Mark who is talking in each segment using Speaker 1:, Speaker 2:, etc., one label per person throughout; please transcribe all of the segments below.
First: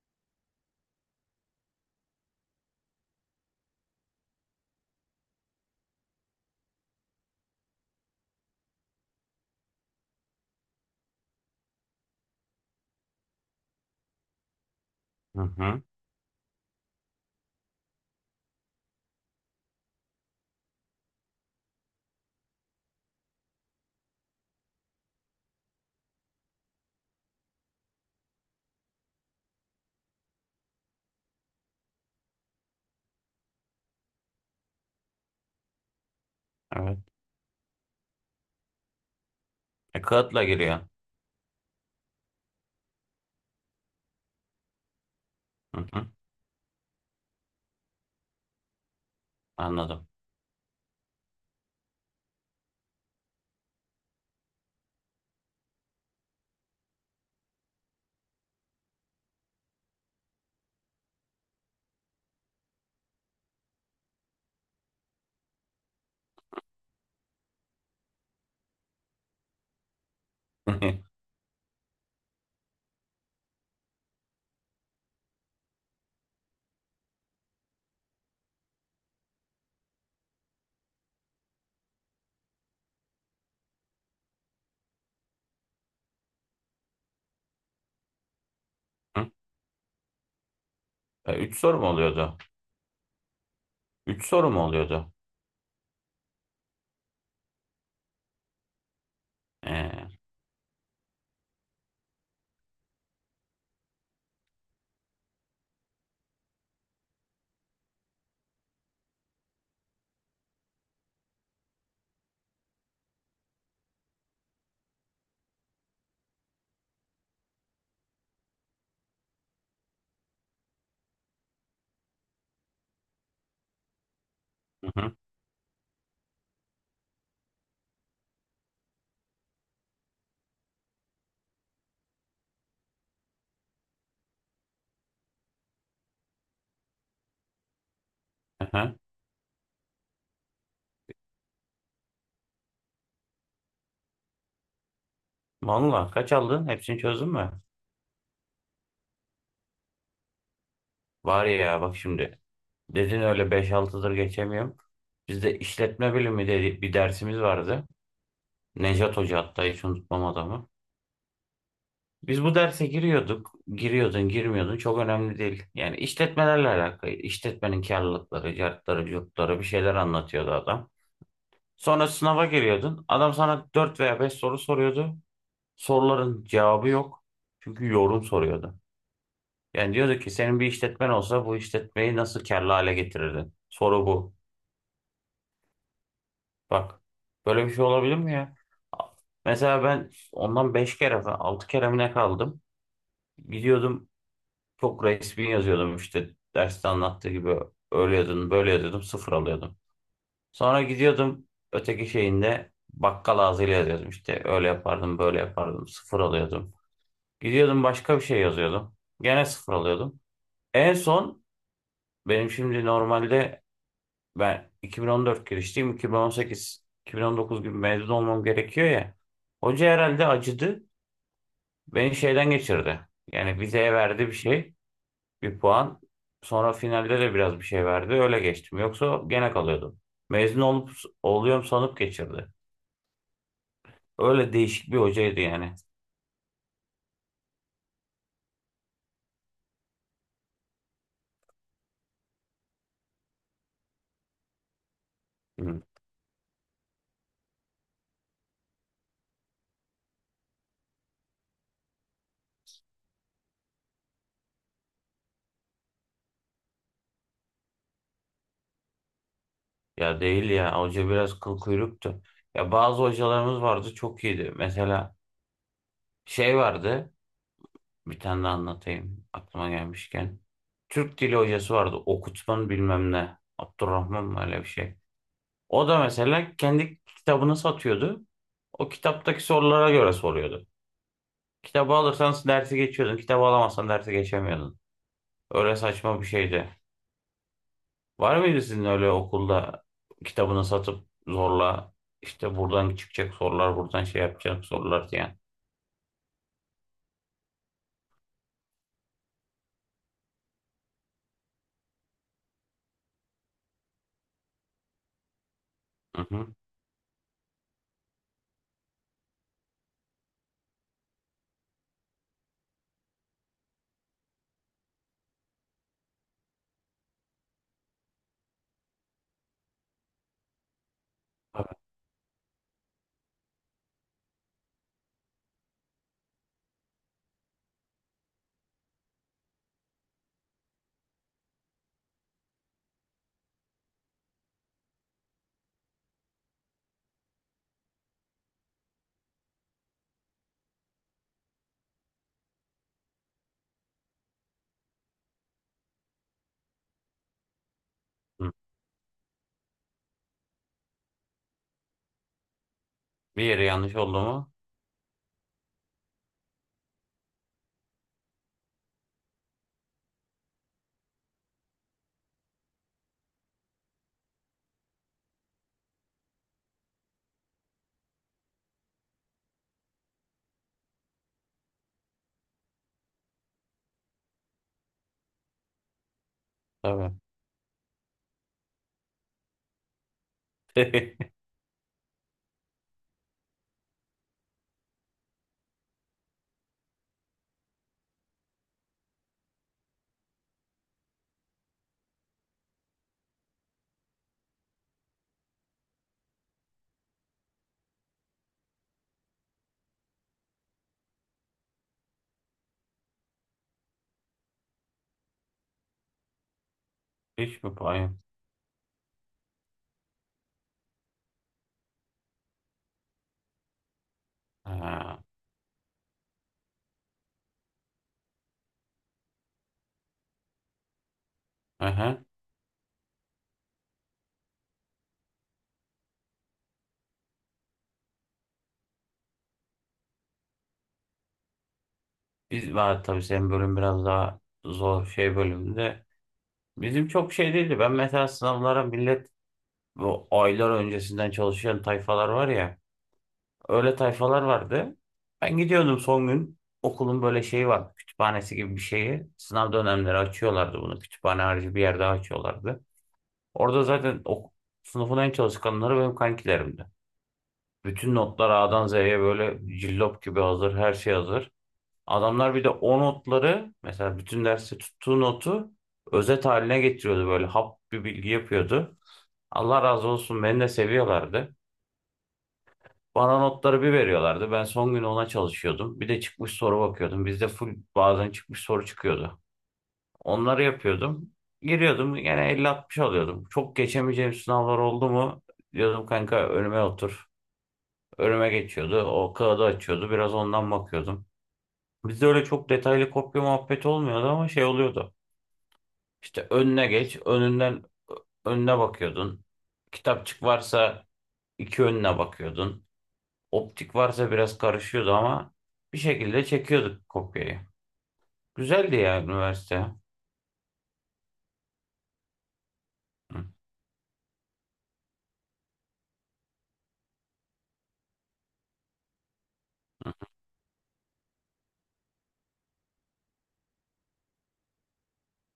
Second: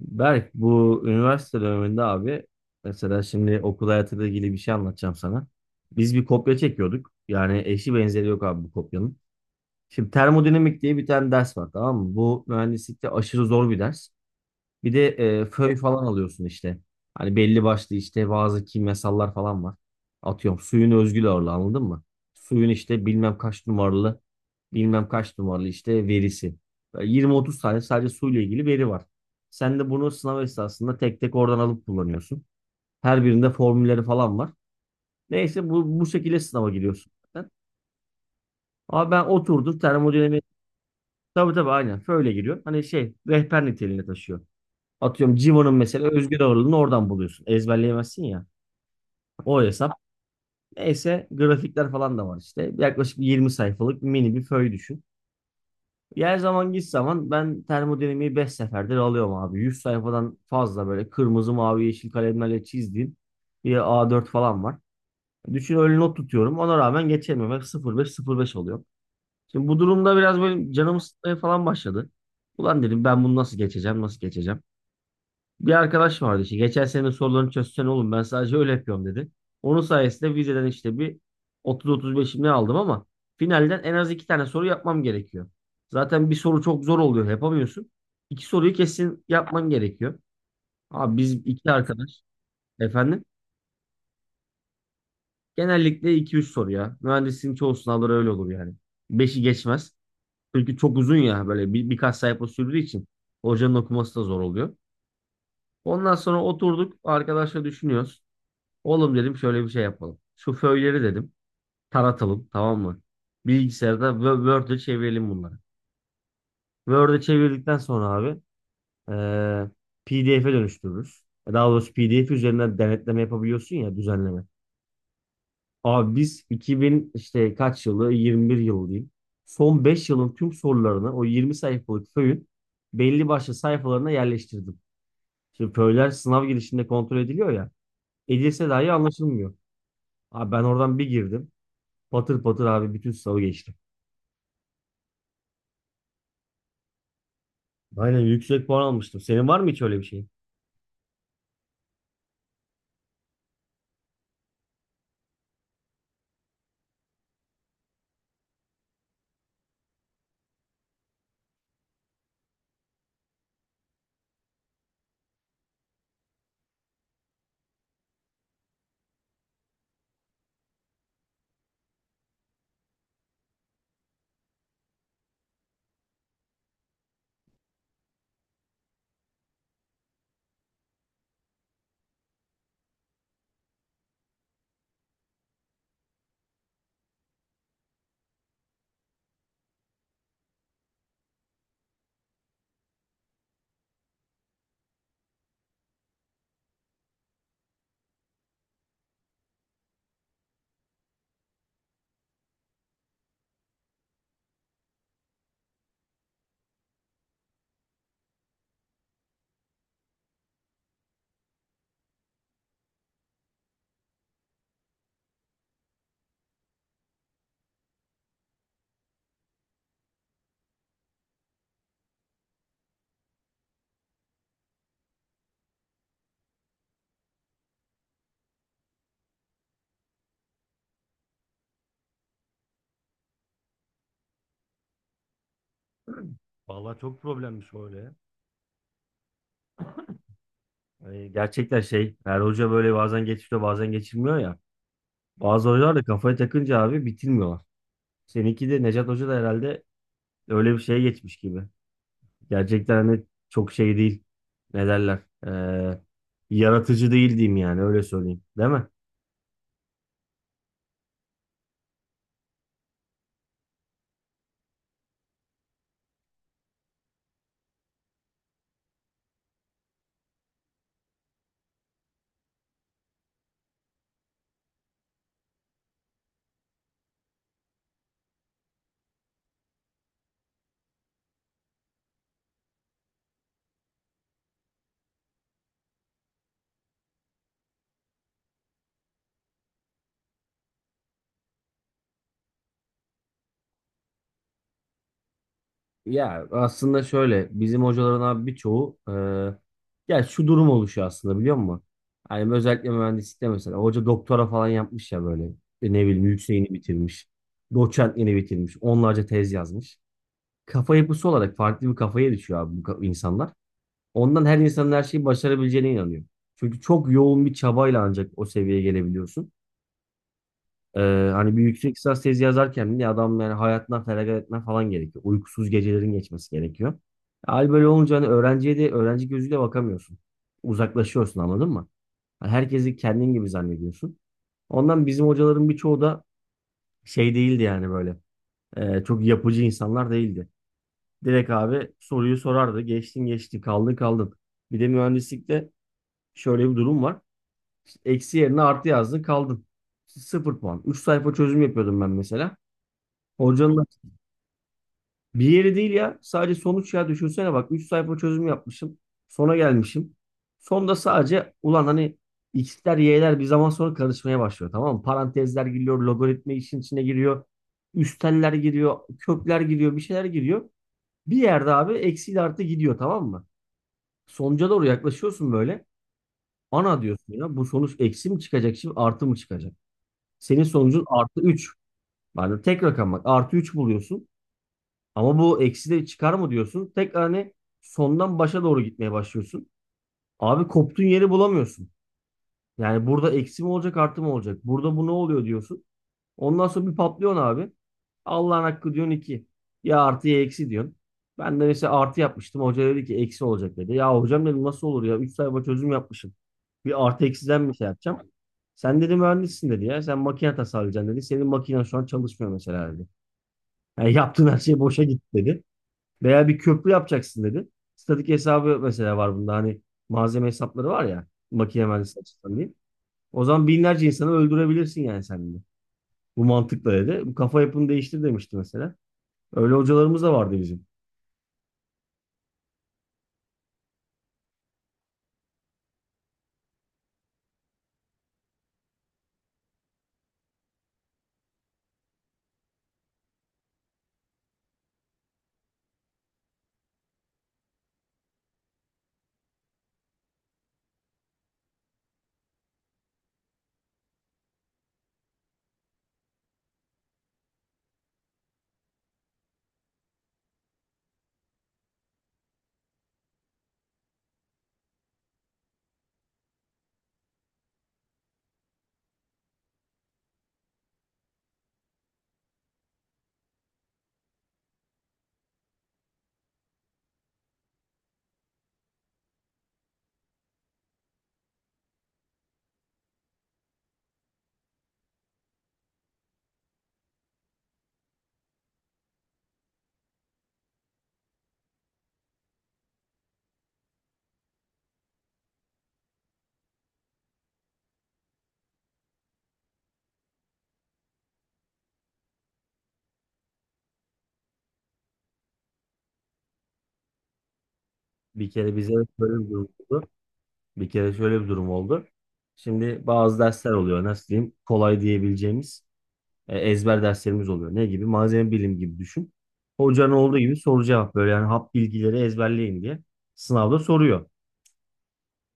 Speaker 1: Berk bu üniversite döneminde abi mesela şimdi okul hayatıyla ilgili bir şey anlatacağım sana. Biz bir kopya çekiyorduk. Yani eşi benzeri yok abi bu kopyanın. Şimdi termodinamik diye bir tane ders var, tamam mı? Bu mühendislikte aşırı zor bir ders. Bir de
Speaker 2: Hı
Speaker 1: föy
Speaker 2: hı.
Speaker 1: falan alıyorsun işte. Hani belli başlı işte bazı kimyasallar falan var. Atıyorum suyun özgül ağırlığı, anladın mı? Suyun işte bilmem kaç numaralı bilmem kaç numaralı işte verisi. Böyle 20-30 tane sadece suyla ilgili veri var. Sen de bunu sınav esnasında tek tek oradan alıp kullanıyorsun. Her birinde formülleri falan var. Neyse bu şekilde sınava
Speaker 2: Evet.
Speaker 1: giriyorsun zaten. Ama ben oturdum
Speaker 2: Kağıtla
Speaker 1: termodinamik.
Speaker 2: giriyor.
Speaker 1: Tabii tabii aynen. Föyle giriyor. Hani şey, rehber niteliğinde taşıyor. Atıyorum Civo'nun
Speaker 2: Hı hı.
Speaker 1: mesela özgür ağırlığını oradan buluyorsun. Ezberleyemezsin ya. O hesap.
Speaker 2: Anladım.
Speaker 1: Neyse grafikler falan da var işte. Yaklaşık 20 sayfalık mini bir föy düşün. Her zaman git zaman ben termodinamiği 5 seferdir alıyorum abi. 100 sayfadan fazla böyle kırmızı, mavi, yeşil kalemlerle çizdiğim bir A4 falan var. Düşün, öyle not tutuyorum. Ona rağmen geçemiyorum. Hep sıfır beş sıfır beş oluyor. Şimdi bu durumda biraz böyle canımı
Speaker 2: Hı.
Speaker 1: sıkmaya falan başladı. Ulan dedim ben bunu nasıl geçeceğim, nasıl geçeceğim? Bir arkadaş vardı işte. Geçen sene sorularını çözsen oğlum, ben sadece öyle yapıyorum dedi. Onun sayesinde vizeden işte bir 30-35'im ne aldım ama finalden en az iki tane soru yapmam gerekiyor. Zaten bir soru çok zor oluyor, yapamıyorsun. İki soruyu kesin yapman gerekiyor. Abi biz
Speaker 2: Üç
Speaker 1: iki
Speaker 2: soru mu
Speaker 1: arkadaş
Speaker 2: oluyordu?
Speaker 1: efendim
Speaker 2: Üç soru mu oluyordu?
Speaker 1: genellikle iki üç soru ya. Mühendisliğin çoğu sınavları öyle olur yani. Beşi geçmez.
Speaker 2: E,
Speaker 1: Çünkü çok uzun ya, böyle birkaç sayfa sürdüğü için hocanın okuması da zor oluyor. Ondan sonra oturduk arkadaşla düşünüyoruz. Oğlum dedim şöyle bir şey yapalım. Şu föyleri dedim taratalım, tamam mı? Bilgisayarda Word'e çevirelim bunları. Word'e çevirdikten sonra abi PDF'e dönüştürürüz. Daha doğrusu PDF üzerinden denetleme yapabiliyorsun ya, düzenleme.
Speaker 2: hı hı.
Speaker 1: Abi biz 2000 işte kaç yılı, 21 yılı diyeyim. Son 5 yılın tüm sorularını o 20 sayfalık föyün belli başlı sayfalarına yerleştirdim. Şimdi föyler sınav girişinde kontrol ediliyor ya. Edilse
Speaker 2: Hı
Speaker 1: dahi
Speaker 2: hı.
Speaker 1: anlaşılmıyor. Abi ben oradan bir girdim. Patır patır abi bütün sınavı geçtim.
Speaker 2: Vallahi kaç aldın? Hepsini çözdün mü?
Speaker 1: Aynen, yüksek puan almıştım. Senin var mı hiç öyle bir şeyin?
Speaker 2: Var ya bak şimdi. Dedin öyle beş 6'dır geçemiyorum. Bizde işletme bilimi dedi, bir dersimiz vardı. Nejat Hoca hatta hiç unutmam adamı. Biz bu derse giriyorduk. Giriyordun, girmiyordun. Çok önemli değil. Yani işletmelerle alakalı. İşletmenin karlılıkları, cartları, curtları bir şeyler anlatıyordu adam. Sonra sınava giriyordun. Adam sana 4 veya 5 soru soruyordu. Soruların cevabı yok. Çünkü yorum soruyordu. Yani diyordu ki senin bir işletmen olsa bu işletmeyi nasıl karlı hale getirirdin? Soru bu. Bak böyle bir şey olabilir mi ya? A- Mesela ben ondan 5 kere falan 6 kere mi ne kaldım? Gidiyordum, çok resmi yazıyordum işte derste anlattığı gibi, öyle yazıyordum böyle yazıyordum, sıfır alıyordum. Sonra gidiyordum öteki şeyinde bakkal ağzıyla yazıyordum, işte öyle yapardım böyle yapardım, sıfır alıyordum. Gidiyordum başka bir şey yazıyordum, gene sıfır alıyordum. En son benim şimdi normalde ben 2014 girişliyim, 2018 2019 gibi mezun olmam gerekiyor ya. Hoca herhalde acıdı, beni şeyden geçirdi. Yani vizeye verdi bir şey, bir puan, sonra finalde de biraz bir şey verdi, öyle geçtim, yoksa gene kalıyordum. Mezun olup oluyorum sanıp geçirdi. Öyle değişik bir hocaydı yani.
Speaker 1: Vallahi çok problemmiş o öyle ya. Hani gerçekten şey, her hoca böyle bazen geçiriyor bazen geçirmiyor ya. Bazı
Speaker 2: Hı.
Speaker 1: hocalar da kafaya takınca abi bitirmiyorlar. Seninki de Necat Hoca da herhalde öyle bir şeye geçmiş gibi. Gerçekten hani çok şey değil. Ne derler? Ee, Yaratıcı değil diyeyim yani, öyle söyleyeyim. Değil mi?
Speaker 2: Ya değil ya, hoca biraz kıl kuyruktu. Ya bazı hocalarımız vardı çok iyiydi. Mesela şey vardı, bir tane de anlatayım aklıma gelmişken. Türk dili hocası vardı, okutman bilmem ne. Abdurrahman mı öyle bir şey. O da mesela kendi kitabını satıyordu. O kitaptaki sorulara göre soruyordu. Kitabı alırsan dersi geçiyordun. Kitabı alamazsan dersi geçemiyordun. Öyle saçma bir şeydi. Var mıydı sizin öyle okulda, kitabını satıp zorla işte buradan çıkacak sorular, buradan şey yapacak sorular diyen?
Speaker 1: Ya aslında şöyle, bizim hocaların abi birçoğu ya şu durum oluşuyor aslında, biliyor musun? Hani özellikle mühendislikte mesela hoca doktora falan yapmış ya böyle. Ne
Speaker 2: Hı
Speaker 1: bileyim,
Speaker 2: hı.
Speaker 1: yükseğini bitirmiş. Doçentliğini bitirmiş. Onlarca tez yazmış. Kafa yapısı olarak farklı bir kafaya düşüyor abi bu insanlar. Ondan her insanın her şeyi başarabileceğine inanıyor. Çünkü çok yoğun bir çabayla ancak o seviyeye gelebiliyorsun. Ee, Hani bir
Speaker 2: Tabii.
Speaker 1: yüksek lisans tezi yazarken bile adam yani hayatından feragat etmen falan gerekiyor. Uykusuz gecelerin geçmesi gerekiyor. Hal böyle olunca hani öğrenciye de öğrenci gözüyle bakamıyorsun. Uzaklaşıyorsun, anladın mı? Hani herkesi kendin gibi zannediyorsun. Ondan bizim hocaların birçoğu da şey değildi yani böyle. Çok yapıcı insanlar değildi. Direkt abi soruyu sorardı. Geçtin geçtin, kaldın kaldın. Bir de mühendislikte şöyle bir durum var. Eksi
Speaker 2: Hı.
Speaker 1: yerine artı yazdın, kaldın. Sıfır puan. Üç sayfa çözüm yapıyordum ben mesela.
Speaker 2: Bir yere
Speaker 1: Hocanın
Speaker 2: yanlış oldu mu?
Speaker 1: bir yeri değil ya. Sadece sonuç ya, düşünsene bak, 3 sayfa çözüm yapmışım. Sona gelmişim. Sonda sadece ulan hani x'ler y'ler bir zaman sonra karışmaya başlıyor, tamam mı? Parantezler giriyor, logaritma işin içine giriyor. Üsteller giriyor, kökler giriyor, bir şeyler giriyor. Bir yerde abi eksiyle artı gidiyor, tamam mı? Sonuca doğru yaklaşıyorsun böyle. Ana
Speaker 2: Tabii.
Speaker 1: diyorsun ya, bu sonuç eksi mi çıkacak şimdi artı mı çıkacak? Senin sonucun artı üç. Yani tek rakam bak, artı 3 buluyorsun. Ama bu eksi de çıkar mı diyorsun. Tekrar hani sondan başa doğru gitmeye başlıyorsun. Abi koptuğun yeri bulamıyorsun. Yani burada eksi mi olacak artı mı olacak? Burada bu ne oluyor diyorsun. Ondan sonra bir patlıyorsun abi. Allah'ın hakkı diyorsun 2. Ya artı ya eksi diyorsun. Ben de mesela artı yapmıştım. Hoca dedi ki eksi olacak dedi. Ya hocam dedim, nasıl olur ya? Üç sayfa çözüm yapmışım. Bir artı
Speaker 2: Hiç
Speaker 1: eksiden bir
Speaker 2: mi
Speaker 1: şey
Speaker 2: payım?
Speaker 1: yapacağım. Sen dedi mühendissin dedi ya. Sen makine tasarlayacaksın dedi. Senin makinen şu an çalışmıyor mesela dedi. Yani yaptığın her şey boşa
Speaker 2: Ha.
Speaker 1: gitti dedi. Veya bir köprü yapacaksın dedi. Statik hesabı mesela var bunda. Hani malzeme hesapları var ya. Makine mühendisliği
Speaker 2: Hı.
Speaker 1: açısından diyeyim. O zaman binlerce insanı öldürebilirsin yani sen de. Bu mantıkla dedi. Bu kafa yapını değiştir demişti mesela. Öyle hocalarımız da vardı bizim.
Speaker 2: Biz var tabii, senin bölüm biraz daha zor şey bölümünde. Bizim çok şey değildi. Ben mesela sınavlara, millet bu aylar öncesinden çalışan tayfalar var ya. Öyle tayfalar vardı. Ben gidiyordum son gün. Okulun böyle şeyi vardı. Kütüphanesi gibi bir şeyi. Sınav dönemleri açıyorlardı bunu. Kütüphane harici bir yerde açıyorlardı. Orada zaten o sınıfın en çalışkanları benim kankilerimdi. Bütün notlar A'dan Z'ye böyle cillop gibi hazır. Her şey hazır. Adamlar bir de o notları, mesela bütün dersi tuttuğu notu özet haline getiriyordu, böyle hap bir bilgi yapıyordu. Allah razı olsun, beni de seviyorlardı. Bana notları bir veriyorlardı. Ben son gün ona çalışıyordum. Bir de çıkmış soru bakıyordum. Bizde full bazen çıkmış soru çıkıyordu. Onları yapıyordum. Giriyordum, gene 50 60 alıyordum. Çok geçemeyeceğim sınavlar oldu mu? Diyordum kanka önüme otur. Önüme geçiyordu. O kağıdı açıyordu. Biraz ondan bakıyordum. Bizde öyle çok detaylı kopya muhabbeti olmuyordu ama şey oluyordu. İşte önüne geç. Önünden önüne bakıyordun. Kitapçık varsa iki, önüne bakıyordun. Optik varsa biraz karışıyordu ama bir şekilde çekiyorduk kopyayı.
Speaker 1: Bir kere bize
Speaker 2: Güzeldi ya
Speaker 1: böyle bir durum
Speaker 2: üniversite.
Speaker 1: oldu. Bir kere şöyle bir durum oldu. Şimdi bazı
Speaker 2: Hı.
Speaker 1: dersler oluyor. Nasıl diyeyim? Kolay diyebileceğimiz ezber derslerimiz oluyor. Ne gibi? Malzeme bilim gibi düşün. Hocanın olduğu gibi soru cevap böyle yani hap bilgileri ezberleyin diye sınavda soruyor.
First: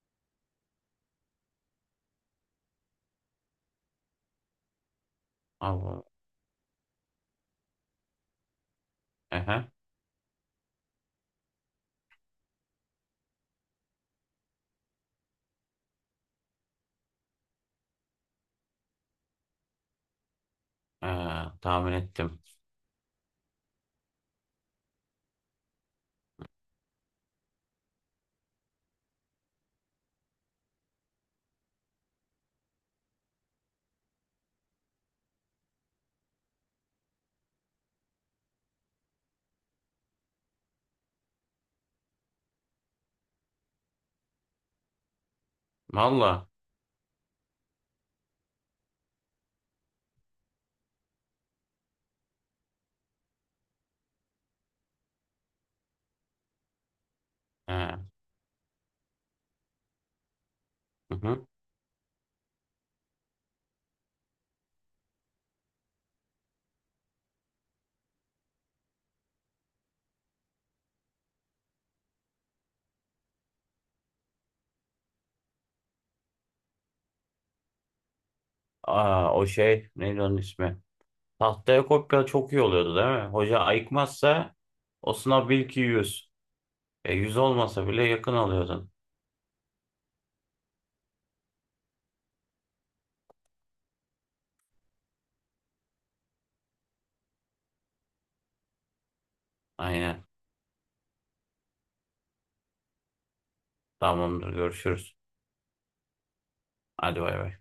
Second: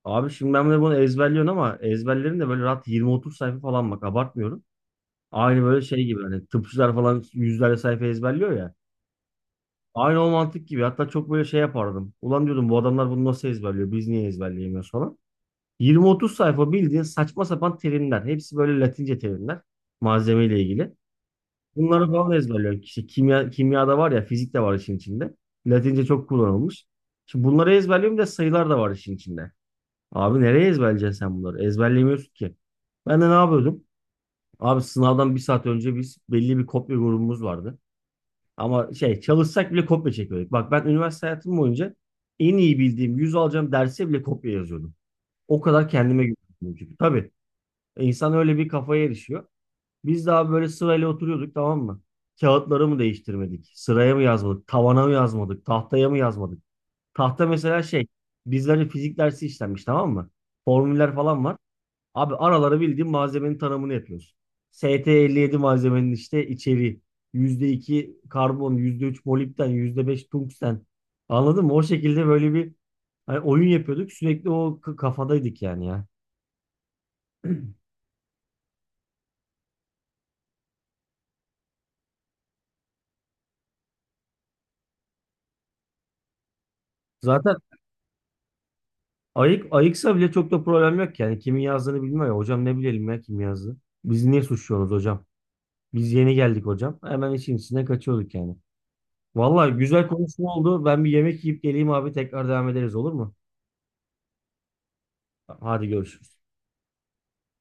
Speaker 1: Abi şimdi ben de bunu ezberliyorum ama ezberlerim de böyle rahat 20-30 sayfa falan, bak abartmıyorum. Aynı böyle
Speaker 2: Allah.
Speaker 1: şey gibi, hani tıpçılar falan yüzlerce sayfa ezberliyor ya.
Speaker 2: Ehe.
Speaker 1: Aynı o mantık gibi, hatta çok böyle şey yapardım. Ulan diyordum bu adamlar bunu nasıl ezberliyor, biz niye ezberleyemiyoruz falan. 20-30 sayfa bildiğin saçma sapan terimler. Hepsi böyle Latince terimler, malzemeyle ilgili.
Speaker 2: Ee, Tahmin
Speaker 1: Bunları falan
Speaker 2: ettim.
Speaker 1: ezberliyorum. İşte kimya, kimyada var ya, fizik de var işin içinde. Latince çok kullanılmış. Şimdi bunları ezberliyorum, bir de sayılar da var işin içinde. Abi nereye ezberleyeceksin sen bunları? Ezberleyemiyorsun ki. Ben de ne yapıyordum? Abi sınavdan bir saat önce biz, belli bir kopya grubumuz vardı. Ama şey, çalışsak bile kopya çekiyorduk. Bak ben üniversite hayatım boyunca en iyi bildiğim, 100 alacağım derse bile kopya yazıyordum. O kadar kendime
Speaker 2: Valla.
Speaker 1: güveniyordum çünkü. Tabii insan öyle bir kafaya erişiyor. Biz daha böyle sırayla oturuyorduk, tamam mı? Kağıtları mı değiştirmedik? Sıraya mı yazmadık? Tavana mı yazmadık? Tahtaya mı yazmadık? Tahta mesela
Speaker 2: Ee,
Speaker 1: şey, bizlere fizik dersi işlenmiş, tamam mı? Formüller
Speaker 2: hı
Speaker 1: falan
Speaker 2: hı.
Speaker 1: var. Abi aralara bildiğin malzemenin tanımını yapıyorsun. ST57 malzemenin işte içeriği: %2 karbon, %3 molibden, %5 tungsten. Anladın mı? O şekilde böyle bir hani oyun yapıyorduk. Sürekli o kafadaydık yani ya.
Speaker 2: Aa, o şey neydi onun ismi? Tahtaya kopya çok iyi oluyordu değil mi? Hoca ayıkmazsa o sınav bil ki 100. 100
Speaker 1: Zaten
Speaker 2: olmasa bile yakın alıyordun.
Speaker 1: ayık ayıksa bile çok da problem yok yani. Kimin yazdığını bilmiyor ya. Hocam ne bilelim ya kim yazdı. Biz niye suçluyoruz hocam? Biz yeni geldik hocam. Hemen işin içine kaçıyorduk yani. Vallahi güzel
Speaker 2: Aynen.
Speaker 1: konuşma oldu. Ben bir yemek yiyip geleyim abi. Tekrar devam ederiz, olur mu?
Speaker 2: Tamamdır görüşürüz.
Speaker 1: Hadi görüşürüz.
Speaker 2: Hadi bay bay.